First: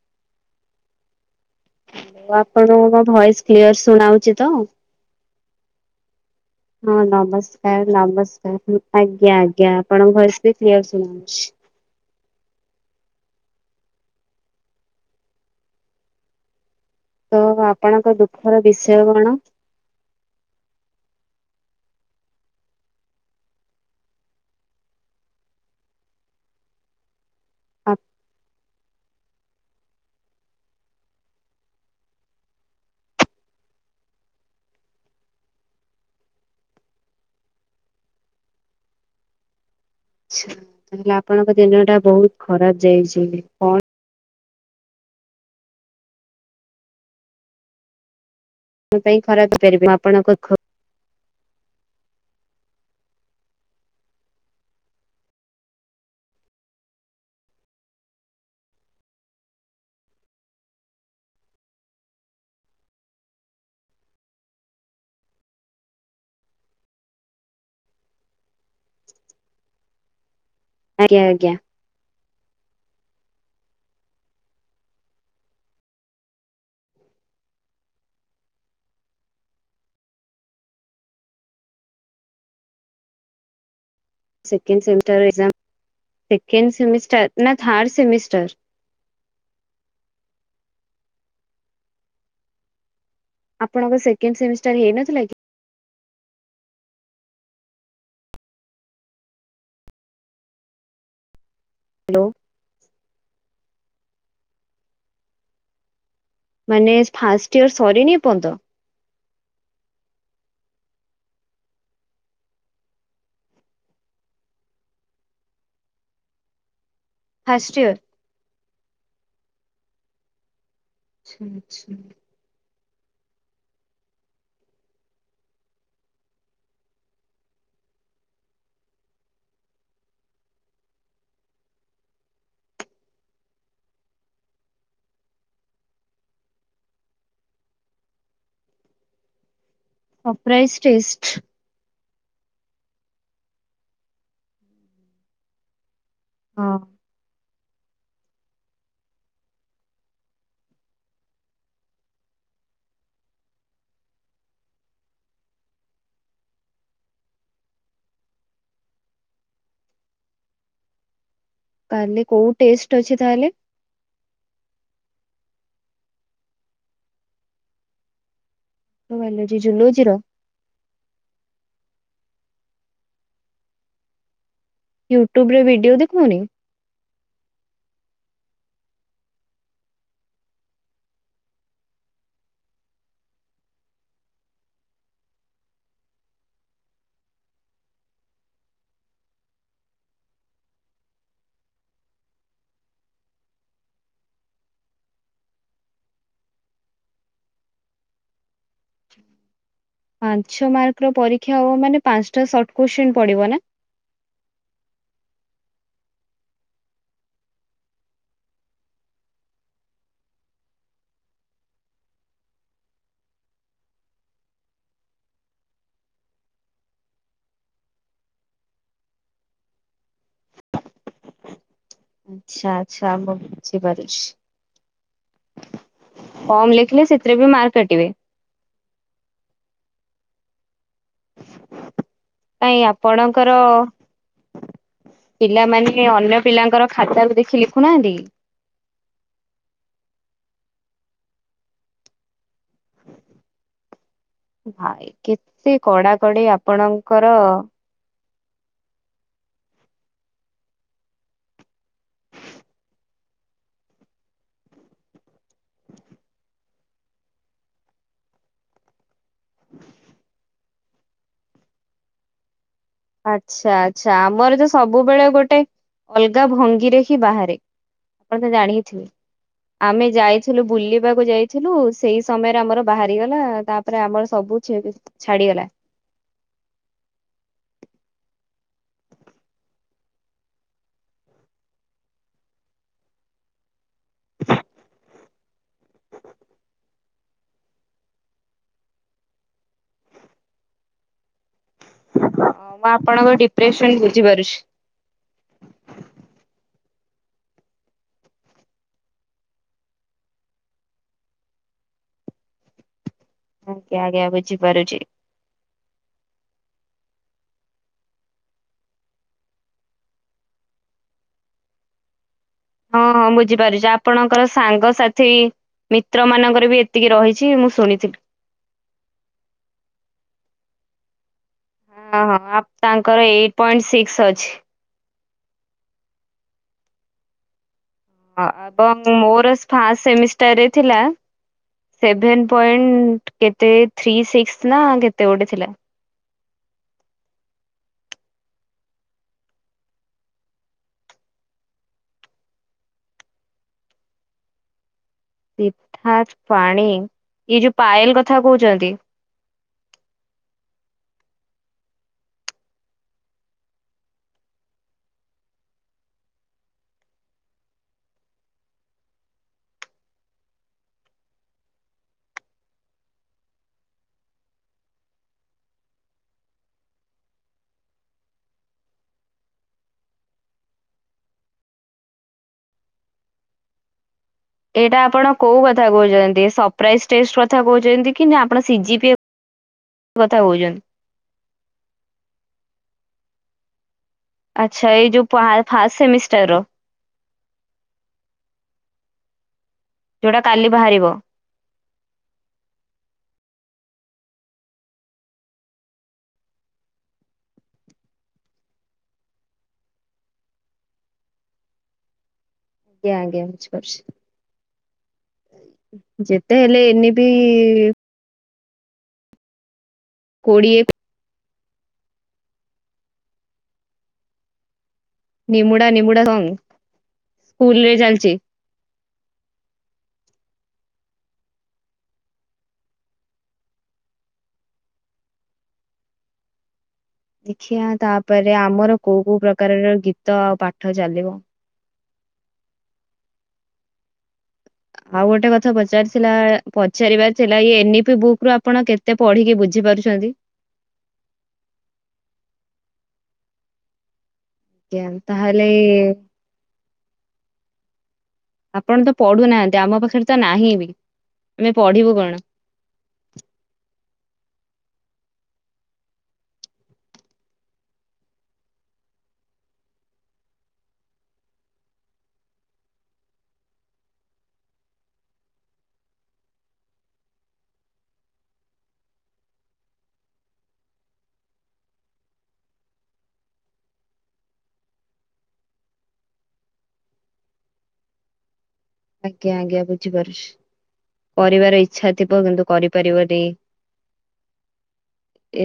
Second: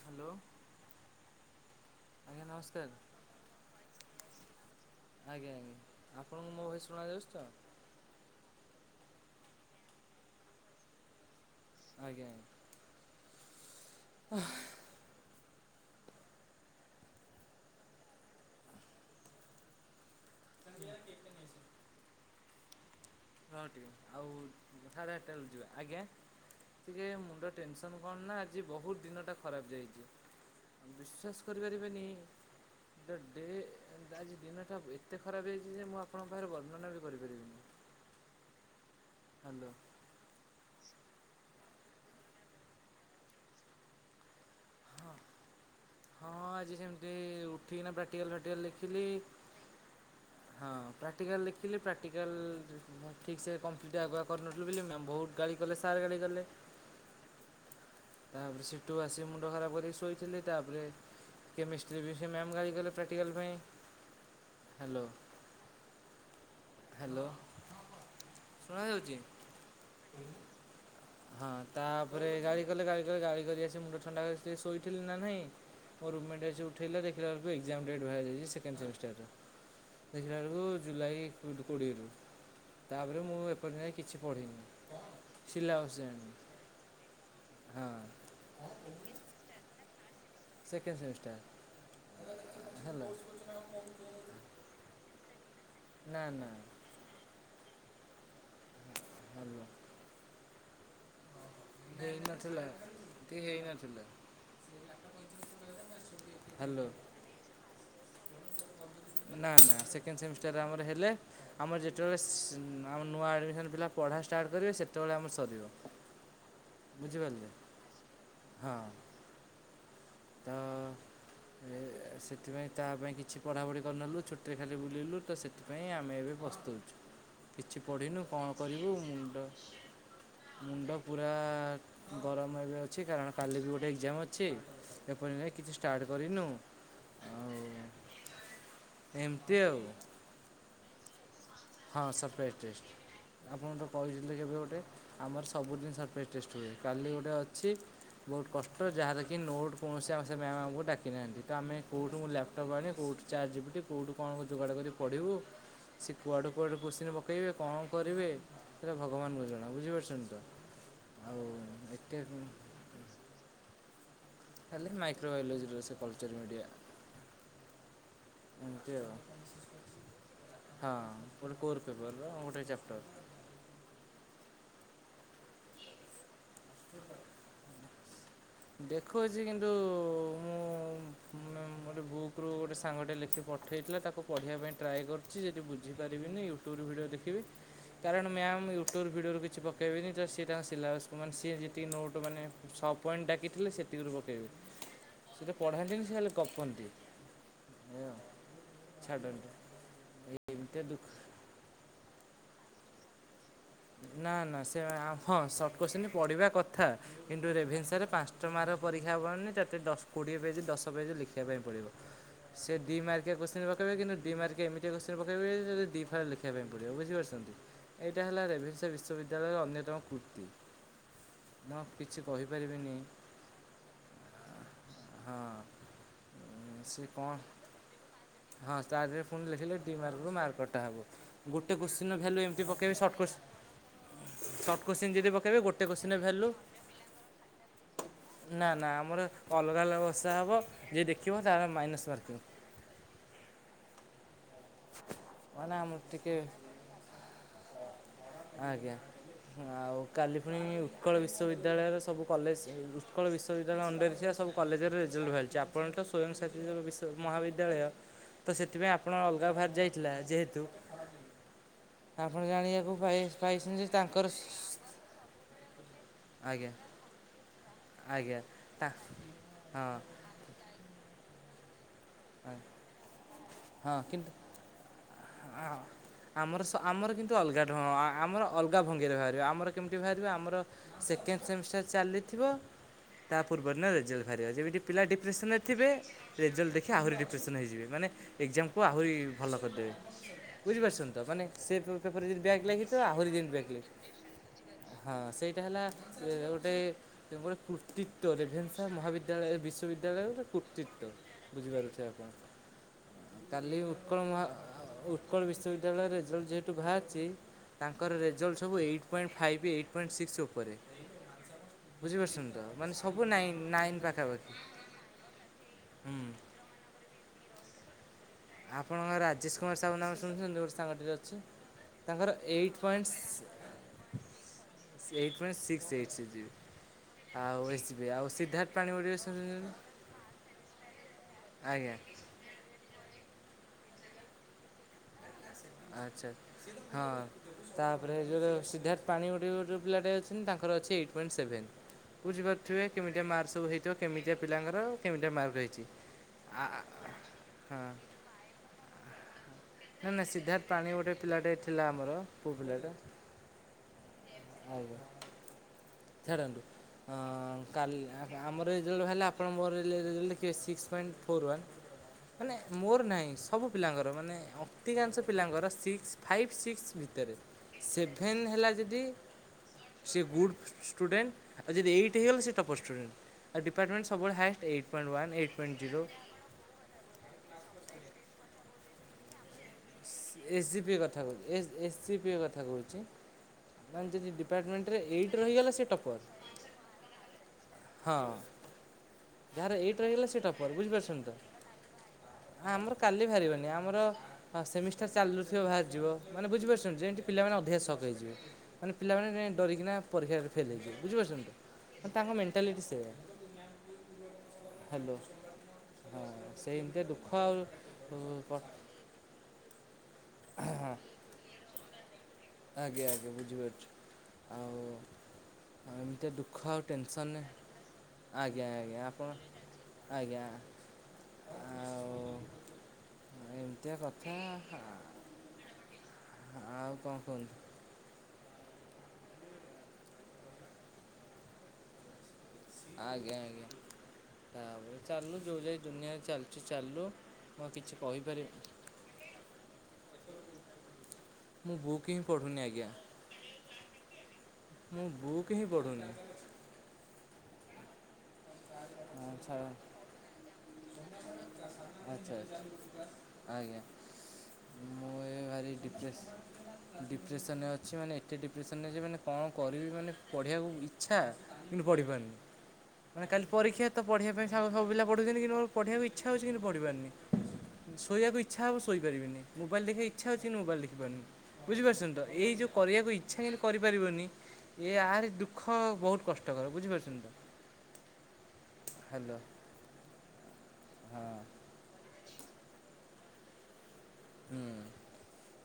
Hello. ଆଜ୍ଞା ନମସ୍କାର ଆପଣଙ୍କଙ୍କ ଭଏସ କ୍ଲିୟର ଶୁଣାଉଛି ତ। ଆଜ୍ଞା ଆଜ୍ଞା ଆପଣଙ୍କୁ ମୋ ଭଏସ୍ ହଁ ଶୁଣାଯାଉଛି ତ ନମସ୍କାର ନମସ୍କାର। ଆଜ୍ଞା ଆଜ୍ଞା ଆପଣଙ୍କ ଭୟସ ବି କ୍ଲିୟର ଶୁବୁଛି। ଆଜ୍ଞା ଆଜ୍ଞା। ଓହ। ତ ଆପଣଙ୍କ ଦୁଃଖର ବିଷୟ କଣ? [inaudible] ହଁ ଟିକେ ଆଉ ସାଢେ ଆଠଟା ବେଳୁ ଯିବା ଆଜ୍ଞା ଟିକେ ମୁଣ୍ଡ ଟେନସନ୍ କଣ ନା ଆଜି ବହୁତ ଦିନଟା ଖରାପ ଯାଇଛି ବିଶ୍ୱାସ କରିପାରିବେନି ନିଜ ଡେ ଆଜି ଦିନଟା ଏତେ ଖରାପ ହେଇଛି ଯେ ମୁଁ ଆପଣଙ୍କ ପାଖରେ ବର୍ଣ୍ଣନା ବି କରିପାରିବିନି। ହାଲୋ। ଆଚ୍ଛା ତାହେଲେ ଆପଣଙ୍କ ଦିନ ଟା ବହୁତ ଖରାପ ଯାଇଛି କଣ ହଁ ଆଜି ସେମିତି ଉଠିକିନା ପ୍ରାକ୍ଟିକାଲ ଫ୍ରାକ୍ଟିକାଲ୍ ପ୍ରାକ୍ଟିକାଲ ମୋ ଲେଖିଲି ପାଇଁ ଖରାପ ହେଇପାରିବ ଆପଣଙ୍କ ଦୁଃଖ? ହଁ ପ୍ରାକ୍ଟିକାଲ ଲେଖିଲି ପ୍ରାକ୍ଟିକାଲ ଠିକ୍ ସେ କମ୍ପ୍ଲିଟ ଆଗୁଆ କରିନଥିଲୁ ବୋଲି ମ୍ୟାମ୍ ବହୁତ ଗାଳି କଲେ ସାର୍ ଗାଳି କଲେ। ତାପରେ ସେଠୁ ଆସି ମୁଣ୍ଡ ଖରାପ କରିକି ଶୋଇଥିଲି ତାପରେ କେମେଷ୍ଟ୍ରି ବି ସେହି ମ୍ୟାମ୍ ଗାଳି କଲେ ପ୍ରାକ୍ଟିକାଲ ପାଇଁ ହାଲୋ ହାଲୋ ଶୁଣା ଯାଉଛି। ଆଜ୍ଞା ଆଜ୍ଞା। ପରେ ଗାଳି କଲେ ଗାଳି କଲେ ଗାଳି କରି ଆସି ମୁଣ୍ଡ ଥଣ୍ଡା ଶୋଇଥିଲି ନା ନାହିଁ ମୋ ରୁମମେଣ୍ଟ ଆସି ଉଠେଇଲା ଦେଖିଲା ବେଳକୁ ଏକ୍ଜାମ ଡେଟ୍ ବାହାରିଯାଇଛି ସେକେଣ୍ଡ ସେମିଷ୍ଟାର ର। ଦେଖିଲା ବେଳକୁ ଜୁଲାଇ କୋଡ଼ି କୋଡିଏରୁୁ ତାପରେ ମୁଁ ଏପରି ଯାଇ କିଛି ପଢିନି ସେକେଣ୍ଡ ସେମିଷ୍ଟାର ଏକ୍ସାମ ସିଲାବସ୍ ଜାଣିନି ସେକେଣ୍ଡ ସେମିଷ୍ଟାର ନା ହଁ third semester? Second semester hello. ଆପଣଙ୍କ ସେକେଣ୍ଡ ସେମିଷ୍ଟାର ହେଇନଥିଲା କି? ନା ନା। ହାଲୋ [inaudible] ହ୍ୟାଲୋ ହେଇନଥିଲା ତି ହେଇନଥିଲା। ହ୍ୟାଲୋ ମାନେ ଫାଷ୍ଟ ଇୟର ସରିନି ଏପର୍ଯ୍ୟନ୍ତ? ନା ନା ସେକେଣ୍ଡ ସେମିଷ୍ଟାରରେ ଆମର ହେଲେ ଆମର ଯେତେବେଳେ ସେ ନୂଆ ଆଡ଼ମିସନ୍ ପିଲା ପ ପଢ଼ା ଷ୍ଟାର୍ଟ କରିବେ ସେତେବେଳେ ଆମର ସରିବ। [unintelligible] ବୁଝିିପାରିଲେ ଫାଷ୍ଟ ଇୟର? ହଁ। ତ ଆଚ୍ଛା ଏ, ଆଚ୍ଛା। ସେଥିପାଇଁ ତା ପାଇଁ କିଛି ପଢ଼ାପଢ଼ି କରିନଥିଲୁ ଛୁଟିରେ ଖାଲି ବୁଲିଲୁ ତ ସେଥିପାଇଁ ଆମେ ଏବେ ପସ୍ତଉଛୁ। କିଛି ପଢିନୁ କଣ କରିବୁ ମୁଣ୍ଡ ମୁଣ୍ଡ ପୁରା ଗରମ ଏବେ ଅଛି କାରଣ କାଲି ବି ଗୋଟେ ଏକ୍ଜାମ ଅଛି। ଏପରି ନାଇ କିଛି ଷ୍ଟାର୍ଟ କରିନୁ ଆଉ ଏମିତି ଆଉ। ହଁ ପ୍ରାଇସ୍ ଟେଷ୍ଟ? ହଁ ସରପ୍ରାଇଜ ଟେଷ୍ଟ ଆପଣ ତ କହିଛନ୍ତି କେବେ ଗୋଟେ ଆମର ସବୁ ଦିନି ସର ପ୍ରାଇଜ୍ ଟେଷ୍ଟ ହୁଏ ହଁ। କାଲି ଗୋଟେ ଅଛି। ବହୁତ କଷ୍ଟ ଯାହାରକି ନୋଟ୍ କୌଣସି ଆବଶ୍ୟ ସେ ମ୍ୟାମ୍ ଆମକୁ ଡାକିନାହାନ୍ତି ତ ଆମେ କୋଉଠୁ ମୁଁ ଲ୍ୟାପଟପ୍ ଆଣି କୋଉଠୁ ଚାଟ୍ ଜିପିଟି କୋଉଠୁ କଣ ଯୋଗାଡ କରି ପଢିବୁ। କୁଆଡୁ କୁଆଡୁ କୋଶ୍ଚେନ୍ ପକେଇବେ କଣ କରିବେ ସେଇଟା ଭଗବାନଙ୍କୁ ଜଣା ବୁଝିପାରୁଛନ୍ତି ତ ଆଉ ଏତେ କାଲି କୋଉ ଟେଷ୍ଟ୍ ଅଛି ତାହଲେ? କାଲି ମାଇକ୍ରୋବାୟୋଲଜି ର କଲଚର ମିଡିଆ। ବାୟୋଲୋଜି ଜୁଲଜିର। ହଁ ଗୋଟେ କୋର ପେପରର ଗୋଟେ ଚାପ୍ଟରର। ୟୁଟ୍ୟୁବରେ ଭିଡିଓ ଦେଖଉନି? ଦେଖଉଛି କିନ୍ତୁ ମୁଁ ଗୋଟେ ବୁକ୍ ରୁ ଗୋଟେ ସାଙ୍ଗ ଟେ ଲେଖିକି ପଠଉ ପଠେଇଥିଲା ତାକୁ ପଢ଼ିବା ପାଇଁ ଟ୍ରାଏ କରିୁଛି ଯଦି ବୁଝିପାରିବିନି ୟୁଟ୍ୟୁବରୁ ଭିଡ଼ିଓ ଦେଖିବି। କାରଣ ମ୍ୟାମ୍ ୟୁଟ୍ୟୁବ ଭିଡିଓରୁ କିଛି ପକେଇବେନି ସେ ତାଙ୍କ ସିଲାବସ୍ ମାନେ ଯିଏ ଯେତିକି ନୋଟ୍ ମାନେ ଶ ପଏଣ୍ଟ୍ ଡାକିଥିଲେ ସେତିକିରୁ ପକେଇବେ। ସେତ ପଢାନ୍ତିନି ସେ ଖାଲି ଗପନ୍ତି। [unintelligible] ପାଞ୍ଚ ଏମିତିଆ ଦୁଃଖ ମାର୍କର ପରୀକ୍ଷା ହବ ମାନେ ପାଞ୍ଚଟା ସର୍ଟ କୋଶ୍ଚିନ୍ ପଡିବ ନା। ନା ନା ସେ ହଁ ସଟ କୋଶ୍ଚିନ୍ ପଡିବା କଥା କିନ୍ତୁ ରେଭେନ୍ସରେ ପାଞ୍ଚଟା ମାର ପରୀକ୍ଷା ହେବନି। ତତେ ଦଶ କୋଡ଼ିଏ ପେଜ ଦଶ ପେଜ ଲେଖିବା ପାଇଁ ପଡ଼ିବ। ସେ ଦି ମାର୍କକିୟା କୋଶ୍ଚିନ୍ ପକେଇବେ କିନ୍ତୁ ଦି ମାର୍କକିୟା ଏମିତିଆ କୋଶ୍ଚିନ୍ ପକେଇବେ ଯେ ତତେ ଦି ଫାଳେ ଲେଖିବା ପାଇଁ ପଡିବ ବୁଝିପାରୁଛୁ। ଏଇଟା ହେଲା ରେଭେନ୍ସା ବିଶ୍ୱବିଦ୍ୟାଳୟର ଅନ୍ୟତମ କୃତ୍ତି। ଆଚ୍ଛା ଆଛା ମୁଁ ବୁଝି ପାରୁଛି। ହଁ। ସେ ସେଥିରେ କଣ ବି ମାର୍କ କାଟିବେ। ହଁ ତା ଦେହରେ ପୁଣି ଲେଖିଲେ ଦି ମାର୍କରୁୁ ମାର୍କ କଟା ହବ। ଗୋଟେ କୋଶ୍ଚିିନର ଭ୍ୟାଲୁ ଏମିତି କାଇଁ ପକେଇବି ସର୍ଟ କୋସ୍ ଆପଣଙ୍କର ପିଲାମାନେ ଅନ୍ୟ ଭ୍ୟାଲୁ ପିଲାଙ୍କର ଖାତାକୁ ଦେଖି ଲେଖୁନାହାନ୍ତି? ନା ନା ଆମର ଅଲଗା ଅଲଗା ବସା ହବ ଯିଏ ଦେଖିବ ତାର ମାଇନସ୍ ମାର୍କିଂ। [inaudible] ଭାଇ ମାନେ କେତେ ଆମର ଟିକେ କଡାକଡି ଆପଣଙ୍କର। ଆଜ୍ଞା। ଆଉ କାଲି ପୁଣି ଉତ୍କଳ ବିଶ୍ୱବିଦ୍ୟାଳୟର ସବୁ କଲେଜ ଉତ୍କଳ ବିଶ୍ୱବିଦ୍ୟାଳୟ ଅଣ୍ଡରେ ଥିବା ସବୁ କଲେଜରେ ରେଜଲ୍ଟ ବାହାରଛି। ଆପଣ ତ ସ୍ଵୟଂ ସାସିତ ବିଶ୍ୱ ମହାବିଦ୍ୟାଳୟ ତ ସେଥିପାଇଁ ଆପଣ ଅଲଗା ବାହାରି ଯାଇଥିଲା ଯେହେତୁ, ଆପଣ ଜାଣିବା ଆଚ୍ଛା ଆଛା ଆମର ତ ସବୁବେଳେ ଗୋଟେ ଅଲଗା ଆଜ୍ଞା ଭଙ୍ଗିରେ ହିଁ ବାହାରେ। ଆପଣ ଆଜ୍ଞା ତ ତା ଜାଣିଥିବେ ଆମେ ହଁ ଯାଇଥିଲୁ ବୁଲିବାକୁ ଯାଇଥିଲୁ ସେଇ ସମୟରେ ଆମର ବାହାରିଗଲା ହଁ ତାପରେ କିନ୍ତୁ ଆମର ସବୁ ଛାଡିଗଲା। ଆମର ସ ଆମର କିନ୍ତୁ ଅଲଗା ଢଙ୍ଗ ଆମର ଅଲଗା ଭଙ୍ଗିରେ ବାହାରିବ ଆମର କେମିତି ବାହାରିବ ଆମର ସେକେ ସେକେଣ୍ଡ ସେମିଷ୍ଟର ଚାଲିଥିବ ତା ପୂର୍ବରୁ ନା ରେ। ରେଜଲ୍ଟ ବାହାରିବ। ଯେମିତି ପିଲା ଡିପ୍ରେସନ ରେ ଥିବେ ରେଜଲ୍ଟ ଦେଖି ଆଉରି ଡି ଡିପ୍ରେସନ୍ ହେଇଯିବେ ମାନେ ଏଗଜାମ୍ କୁ ଆହୁରି ଭଲ କରିପାରିବେ। ବୁଝିପାରୁଛନ୍ତି ତ ମାନେ ସେ ପେପର ଯଦି ହଁ ବ୍ୟାକ୍ ମୁଁ ଲାଗିଥିବ ଆପଣଙ୍କ ଆହୁରି ଯେମିତି ବ୍ୟାକ୍ ଡିପ୍ରେସନ ଲାଗି ବୁଝିପାରୁଛି। ହଁ ସେଇଟା ହେଲା ଗୋଟେ ଗୋଟେ କୃତ୍ତିତ୍ୱ ରେଭେନ୍ସା ମହାବିଦ୍ୟାଳୟ ବିଶ୍ୱବିଦ୍ୟାଳୟରେ ଗୋଟେ କୃତ୍ତିତ୍ୱ ବୁଝିପାରୁଥିବେ। କାଲି ଆଜ୍ଞା ଉତ୍କଳ ଆଜ୍ଞା ମହା ବୁଝିପାରୁଛି ଉତ୍କଳ ବିଶ୍ୱବିଦ୍ୟାଳୟ ରେଜଲ୍ଟ ଯେହେ ବାହାରୁଛି, ତାଙ୍କର ରେଜଲ୍ଟ ସବୁ eight point five eight point six ଉପରେ। ବୁଝିପାରୁଛନ୍ତି। ତ ମାନେ ହଁ ସବୁ ହଁ ନାଇନ୍ ବୁଝିପାରୁଛି। ନାଇନ୍ ଆପଣଙ୍କର ପାଖାପାଖି ସାଙ୍ଗସାଥି ହୁଁ ମିତ୍ର ମାନଙ୍କର ବି ଏତିକି ରହିଛି। ମୁଁ ଶୁଣିଥିଲି। ଆପଣଙ୍କ ରାଜେଶ କୁମାର ସାହୁ ନାମ ଶୁଣିଛନ୍ତି। ଗୋଟେ ସାଙ୍ଗ ହଁ ହଁ ତାଙ୍କର ଏଇଟ୍ ପଏଣ୍ଟ ସିକ୍ସ ଅଛି। ଏଇଟ୍ ପଏଣ୍ଟ ସିକ୍ସ [unintelligible] ଆଉ ଏ ଏବଂ ମୋର ଫାଷ୍ଟ ସେମିଷ୍ଟାରେ ଥିଲା ଆଜ୍ଞା ସେଭେନ ପଏଣ୍ଟ କେତେ ଥ୍ରୀ ସିକ୍ସ ନା କେତେ ଗୋଟେ ଥିଲା। ଆଚ୍ଛା ହଁ ତାପରେ ଯୋଉଟା ସିଦ୍ଧାର୍ଥ ପାଣି ଗୋଟେ ଗୋଟେ ପିଲାଟେ ଅଛନ୍ତି, ତାଙ୍କର ଅଛି ଏଇଟ୍ ପଏଣ୍ଟ ସେଭେନ୍। ବୁଝିପାରୁଥିବେ କେମିତିଆ ମାର୍କ ସବୁ ହେଇଥିବ କେମିତିଆ ପିଲାଙ୍କର। କେମିତିଆ ମାର୍କ ହେଇଛି। ସିଦ୍ଧାର୍ଥ ଆ ପାଣି ଏଇ ଯୋଉ ପାଏଲ କଥା କହୁଛନ୍ତି। ନାଇ ନା ସିଦ୍ଧାର୍ଥ ପାଣି ଗୋଟେ ପିଲାଟେ ଥିଲା ଆମର ପୁଅ ପିଲାଟା। ଆଉ ଛାଡ଼ନ୍ତୁ ଆଁ କାଲି ଆମର ରେଜଲ୍ଟ ବାହାରିଲେ ଆପଣ ମୋର ହେଲେ ରେଜଲ୍ଟ ଦେଖିବେ ସିକ୍ସ ପଏଣ୍ଟ ଫୋର୍ ୱାନ୍। ମାନେ ମୋର ନାହିଁ ସବୁ ପିଲାଙ୍କର ମାନେ ଅଧିକାଂଶ ପିଲାଙ୍କର ସିକ୍ସ ଫାଇପ୍ ସିକ୍ସ ଭିତରେ ସେଭେନ୍ ହେଲା ଯଦି ସେ ଗୁଡ୍ ଷ୍ଟୁଡେଣ୍ଟ। ଆଉ ଜଦି ଏଇଟ୍ ହେଇଗଲା ସେ ଟପର ଷ୍ଟୁଡେଣ୍ଟ। ଆଉ ଡିପାଟମେଣ୍ଟ ଏଇଟା ଆପଣ କୋଉ କଥା କହୁଛନ୍ତି ସପ୍ରାଇଜନଟେଷ୍ଟ କଥା କହୁ ଯେମିତି କି ନା ଆପଣ ସିଜିି ପି ଏସ୍ଜି ପି କଥା ଏସ୍ଜିପି ଙ୍କ କଥା କହୁଛି। ଯଦି ଆଚ୍ଛା ଡିପାର୍ଟମେଣ୍ଟରେ ଏଇ ଯୋଉ ଏଇଟ ରହିଗଲା ସେ ଫାର୍ଷ୍ଟ ସେମିଷ୍ଟାର ଟପର। ର ହଁ ଯାହାର ଏଇଟ ରହିଲା ଯୋଉଟା ସେଇଟା କାଲି ପରେ ବାହାରିବ। ବୁଝିପାରୁଛନ୍ତି ତ? ଆମର କାଲି ବାହାରିବନି ଆମର ହଁ ସେମିଷ୍ଟାର ଚାଲୁବି ଥିବ ବାହାରିଯିବ ମାନେ ବୁଝିପାରୁଛନ୍ତି ଯେମତି ପିଲାମାନେେ ଅଧିକା ଶକ୍ ହେଇଯିବ ମାନେ ପିଲା ଡରିକିନା ପରୀକ୍ଷାରେ ଫେଲ ହେଇଯିବେ ବୁଝିପାରୁଛନ୍ତି ତାଙ୍କ ମେଁ ଆଜ୍ଞା ଆଜ୍ଞା ବୁଝି ପାରୁଛି। ହ୍ୟାଲୋ ହଁ ସେ ହେଲେ ଏମିତିଆ ଏନେ ବି ଦୁଃଖ ଆଉ ଉଁ କହ। କୋଡ଼ିଏ। ଆଜ୍ଞା ଆଜ୍ଞା ବୁଝିପାରୁଛି ଆଉ ନିମୁଡ଼ା ନିମୁଡ଼ା ଏମିତିଆ ସଙ୍ଗ ଦୁଃଖ ଆଉ ଟେନସନ୍ ସ୍କୁଲରେ ଆଜ୍ଞା ଆଜ୍ଞା ଆପଣ ଆଜ୍ଞା। ଆଉ [inaudible] ଏମିତିଆ କଥା ଆଉ କଣ। କୁହନ୍ତୁ ଦେଖିବା ତାପରେ ଆମର କୋଉ କୋଉ ପ୍ରକାରର ଗୀତ ଆଉ ପାଠ ଚାଲିବ ଆଜ୍ଞା ଆ୍ଞା। [inaudible] ଆଉ ଗୋଟେ କଥା ପଚାରିଥିଲା ଚାଲୁ ପଚାରିବାର ଥିଲା ମୁଁ ଆଉ କିଛି ଏନିଫି କହିପାରିବି ବୁକରୁ ଆପଣ କେତେ ପଢିକି ବୁଝି ପାରୁଛନ୍ତି? ହ [inaudible] ମୁଁ ବୁକ୍ ହିଁ ପଢ଼ୁନି ଆଜ୍ଞା। ଆଜ୍ଞା ମୁଁ ବୁକ୍ ହିଁ ତାହଲେ ଏ ପଢ଼ୁନି ଆପଣ ତ ଆଚ୍ଛା ପଢୁନାହାନ୍ତି ଆମ ପାଖରେ ତ ନାହିଁ ବି ଆମେ ପଢିବୁ ଆଚ୍ଛା କଣ। ଆଚ୍ଛା ଆଜ୍ଞା। ମୁଁ ଏ [inaudible] ଭାରି ଡିପ୍ରେସ। ଡିପ୍ରେସନ ରେ ଅଛି ମାନେ ଏତେ ଡିପ୍ରେସନ ରେ ଜେ ମାନେ କଣ କରିବି ମାନେ ପଢିବାକୁ ଇଚ୍ଛା- ପଢିପାରୁନି ମାନେ କାଲି ପରୀକ୍ଷା ତ ପଢ଼ିବା ପାଇଁସାଙ୍ଗ ସବୁ ପିଲା ପଢ଼ୁଛନ୍ତିି କିନ୍ତୁ ମୋର ପଢ଼ିବାକୁ ଇଛା ହଉଛି କିନ୍ତୁ ପ଼ଢ଼ିପାରୁନି। ଶୋଇବାକୁ ଇଚ୍ଛା ହବ ଶୋଇ ପାରିବିନି ମୋବାଇଲ ଦେଖିବା ଇଛା ହଉଛି କିନ୍ତୁ ମୋବାଇଲ ଦେଖିପାରୁନି। ବୁଝିପାରୁଛନ୍ତି ତ ଏଇ ଯୋଉ କରିବାକୁ ଇଚ୍ଛା କିନ୍ତୁ କରିପାରିବନି। ଇଏ ଆହୁରି ଦୁଃଖ ବହୁତ କଷ୍ଟକର ବୁଝିପାରୁଛନ୍ତି ତ? ହ୍ୟାଲୋ ଆଜ୍ଞା ଆଜ୍ଞା ବୁଝିପାରୁଛି। ହଁ କରିବାର ଇଚ୍ଛା ଥିବ କିନ୍ତୁ କରିପାରିବନି। ହୁଁ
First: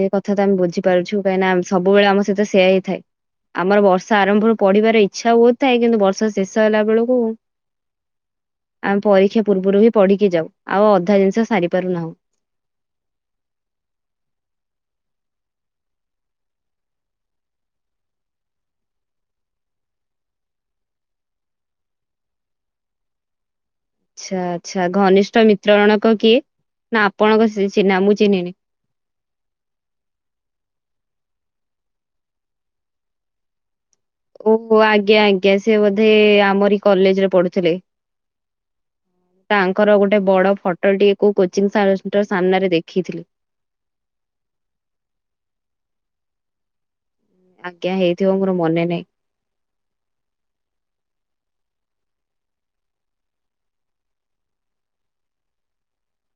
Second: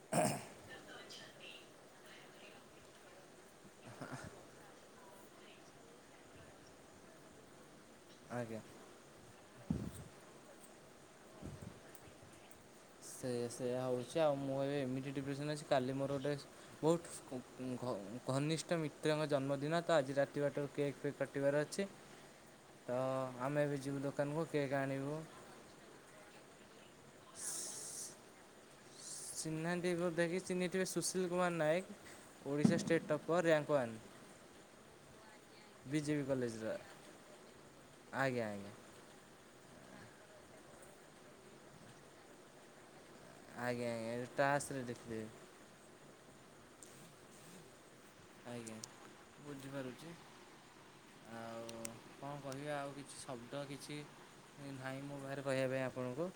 ଏ କଥା ତ ଆମେ ବୁଝିପାରୁଛୁ କାହିଁକିନା ସବୁବେଳେ ଆମ ସହିତ ସେୟା ହି ଥାଏ। ଆମର ବର୍ଷ ଆରମ୍ଭରୁ ପଢିବାର ଇଚ୍ଛା ବହୁତ ଥାଏ କିନ୍ତୁ ବର୍ଷ ଶେଷ ହେଲା ବେଳକୁ ଆଜ୍ଞା। ଆମେ ପରୀକ୍ଷା ପୂର୍ବରୁ ହିଁ ପଢ଼ିକି ଯାଉ ଆଉ ଅଧା ଜିନିଷ ସାରିପାରୁନାହୁଁ। ସେଇୟା ସେଇୟା ହଉଛି ଆଉ ମୁଁ ଏବେ ଏମିତି ଡିପ୍ରେସନ୍ ଅଛି କାଲି ମୋର ଗୋଟେ ବହୁଟ ଭ ଘନିଷ୍ଠ ମିତ୍ରଙ୍କ ଜନ୍ମଦିନ ତ ଆଜି ରାତି ବାରଟାରୁ କେକ୍ ଫେକ୍ କାଟିବାର ଅଛି। ତ ଆମେ ବି ଆଚ୍ଛା ଆଛା ଘନିଷ୍ଠ ମିତ୍ର ରଣକ କିଏ? ନା ଆପଣଙ୍କ ସେ ଚିହ୍ନା ମୁଁ ଚିହ୍ନିନି। ଚିହ୍ନିନାହାନ୍ତି ବୋଧେକି ଚିହ୍ନିଥିବେ Sushil Kumar Nayak Odisha state topper rank one. ଓ ହ ଆଜ୍ଞା ଆଜ୍ଞା ସେ ବୋଧେ ବିଜେପି କଲେଜର ଆମରି କଲେଜରେ ପଢୁଥିଲେ। ଆଜ୍ଞା ଆଜ୍ଞା ତାଙ୍କର ଗୋଟେ ବଡ ଫଟୋଟି କଉ କୋଚିଂ ସେଣ୍ଟର ସାମ୍ନାରେ ଦେଖିଥିଲି। ଆଜ୍ଞା ଆଜ୍ଞା ଟାସରେ ଦେଖିଥିବେ। ଆଜ୍ଞା ହେଇଥିବ ମୋର ଆଜ୍ଞା ମନେ ନାହିଁ। ବୁଝିପାରୁଛି ଆଉ କଣ କହିବି ଆଉ କିଛି ଶବ୍ଦ କିଛି ନାଇଁ ମୋ ପାଖରେ କହିବା ପାଇଁ ଆପଣଙ୍କୁ।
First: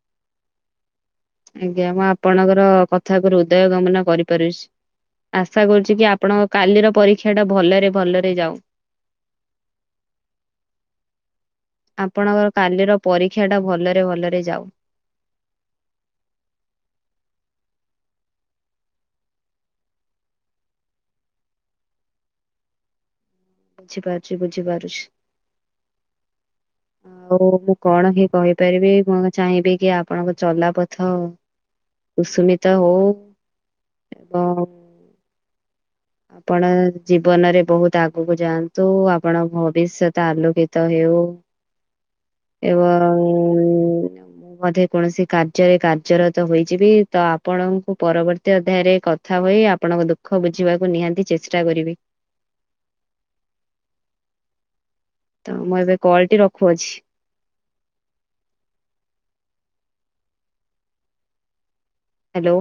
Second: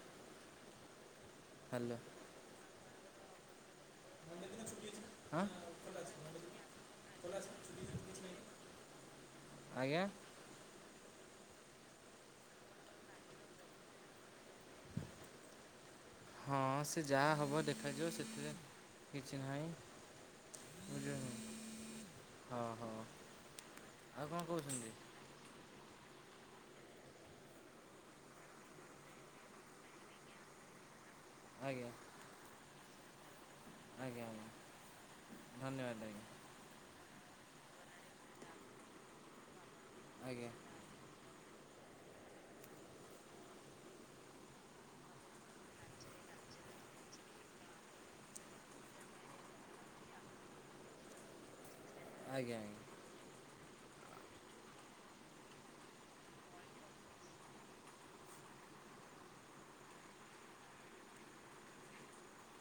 ଆଜ୍ଞା ହ୍ୟାଲୋ ମୁଁ ଆପଣଙ୍କର କଥା ଉପ ହୃଦୟ ଗମନ କରିପାରୁଛି। ହଁ ଆଶା କରୁଛି କି -ଆପଣଙ୍କ କାଲିର ପରୀକ୍ଷା ଟା ଭଲରେ ଭଲରେ ଯାଉ। ଆଜ୍ଞା! ଆପଣଙ୍କର କାଲିର ପରୀକ୍ଷା ଟା ଭଲରେ ଭଲରେ ଯାଉ। ହଁ ସେ ଯାହା ହବ ଦେଖାଯିବ, ସେଥିରେ କିଛି ନାହିଁ! ବୁଝ ହଁ ହଉ [inaudible] ଆଉ ବୁଝିପାରୁଛି, କଣ କହୁଛନ୍ତି ବୁଝିପାରୁଛି। ଆଉ ମୁଁ କଣ ହିଁ କହିପାରିବି। ମୁଁ ଚାହିଁବି କି ଆପଣଙ୍କ ଚଲା ପ- ଥ ଆଜ୍ଞା କୁସୁମିତ ହଉ। ଆଜ୍ଞା ଆଜ୍ଞା ଏବଂ ଧନ୍ୟବାଦ! ଆଜ୍ଞା ଆପଣ ଜୀବନରେ ବହୁତ ଆଗକୁ ଯାଆନ୍ତୁ, ଆପଣ ଭ- ଭବିଶ୍ୱତ ଆଜ୍ଞା ଆଲୋକିତ ହେଉ ଏବଂ ବଧେ କୌଣସି କାର୍ଯ୍ୟରେ କାର୍ଯ୍ୟରତ ହୋଇଯିବି ତ, ଆପଣଙ୍କୁ ପରବର୍ତ୍ତୀ ଅଧ୍ୟାୟରେ କଥା- ହୋଇ ଆପଣଙ୍କ ଦୁଃଖ ବୁଝିବାକୁ ନିହାତି ଚେଷ୍ଟା କରିବି। ଆଜ୍ଞା ଆଜ୍ଞା। ତ ମୁଁ ଏବେ କଲଟି ରଖୁଅଛି। ହାଲୋ!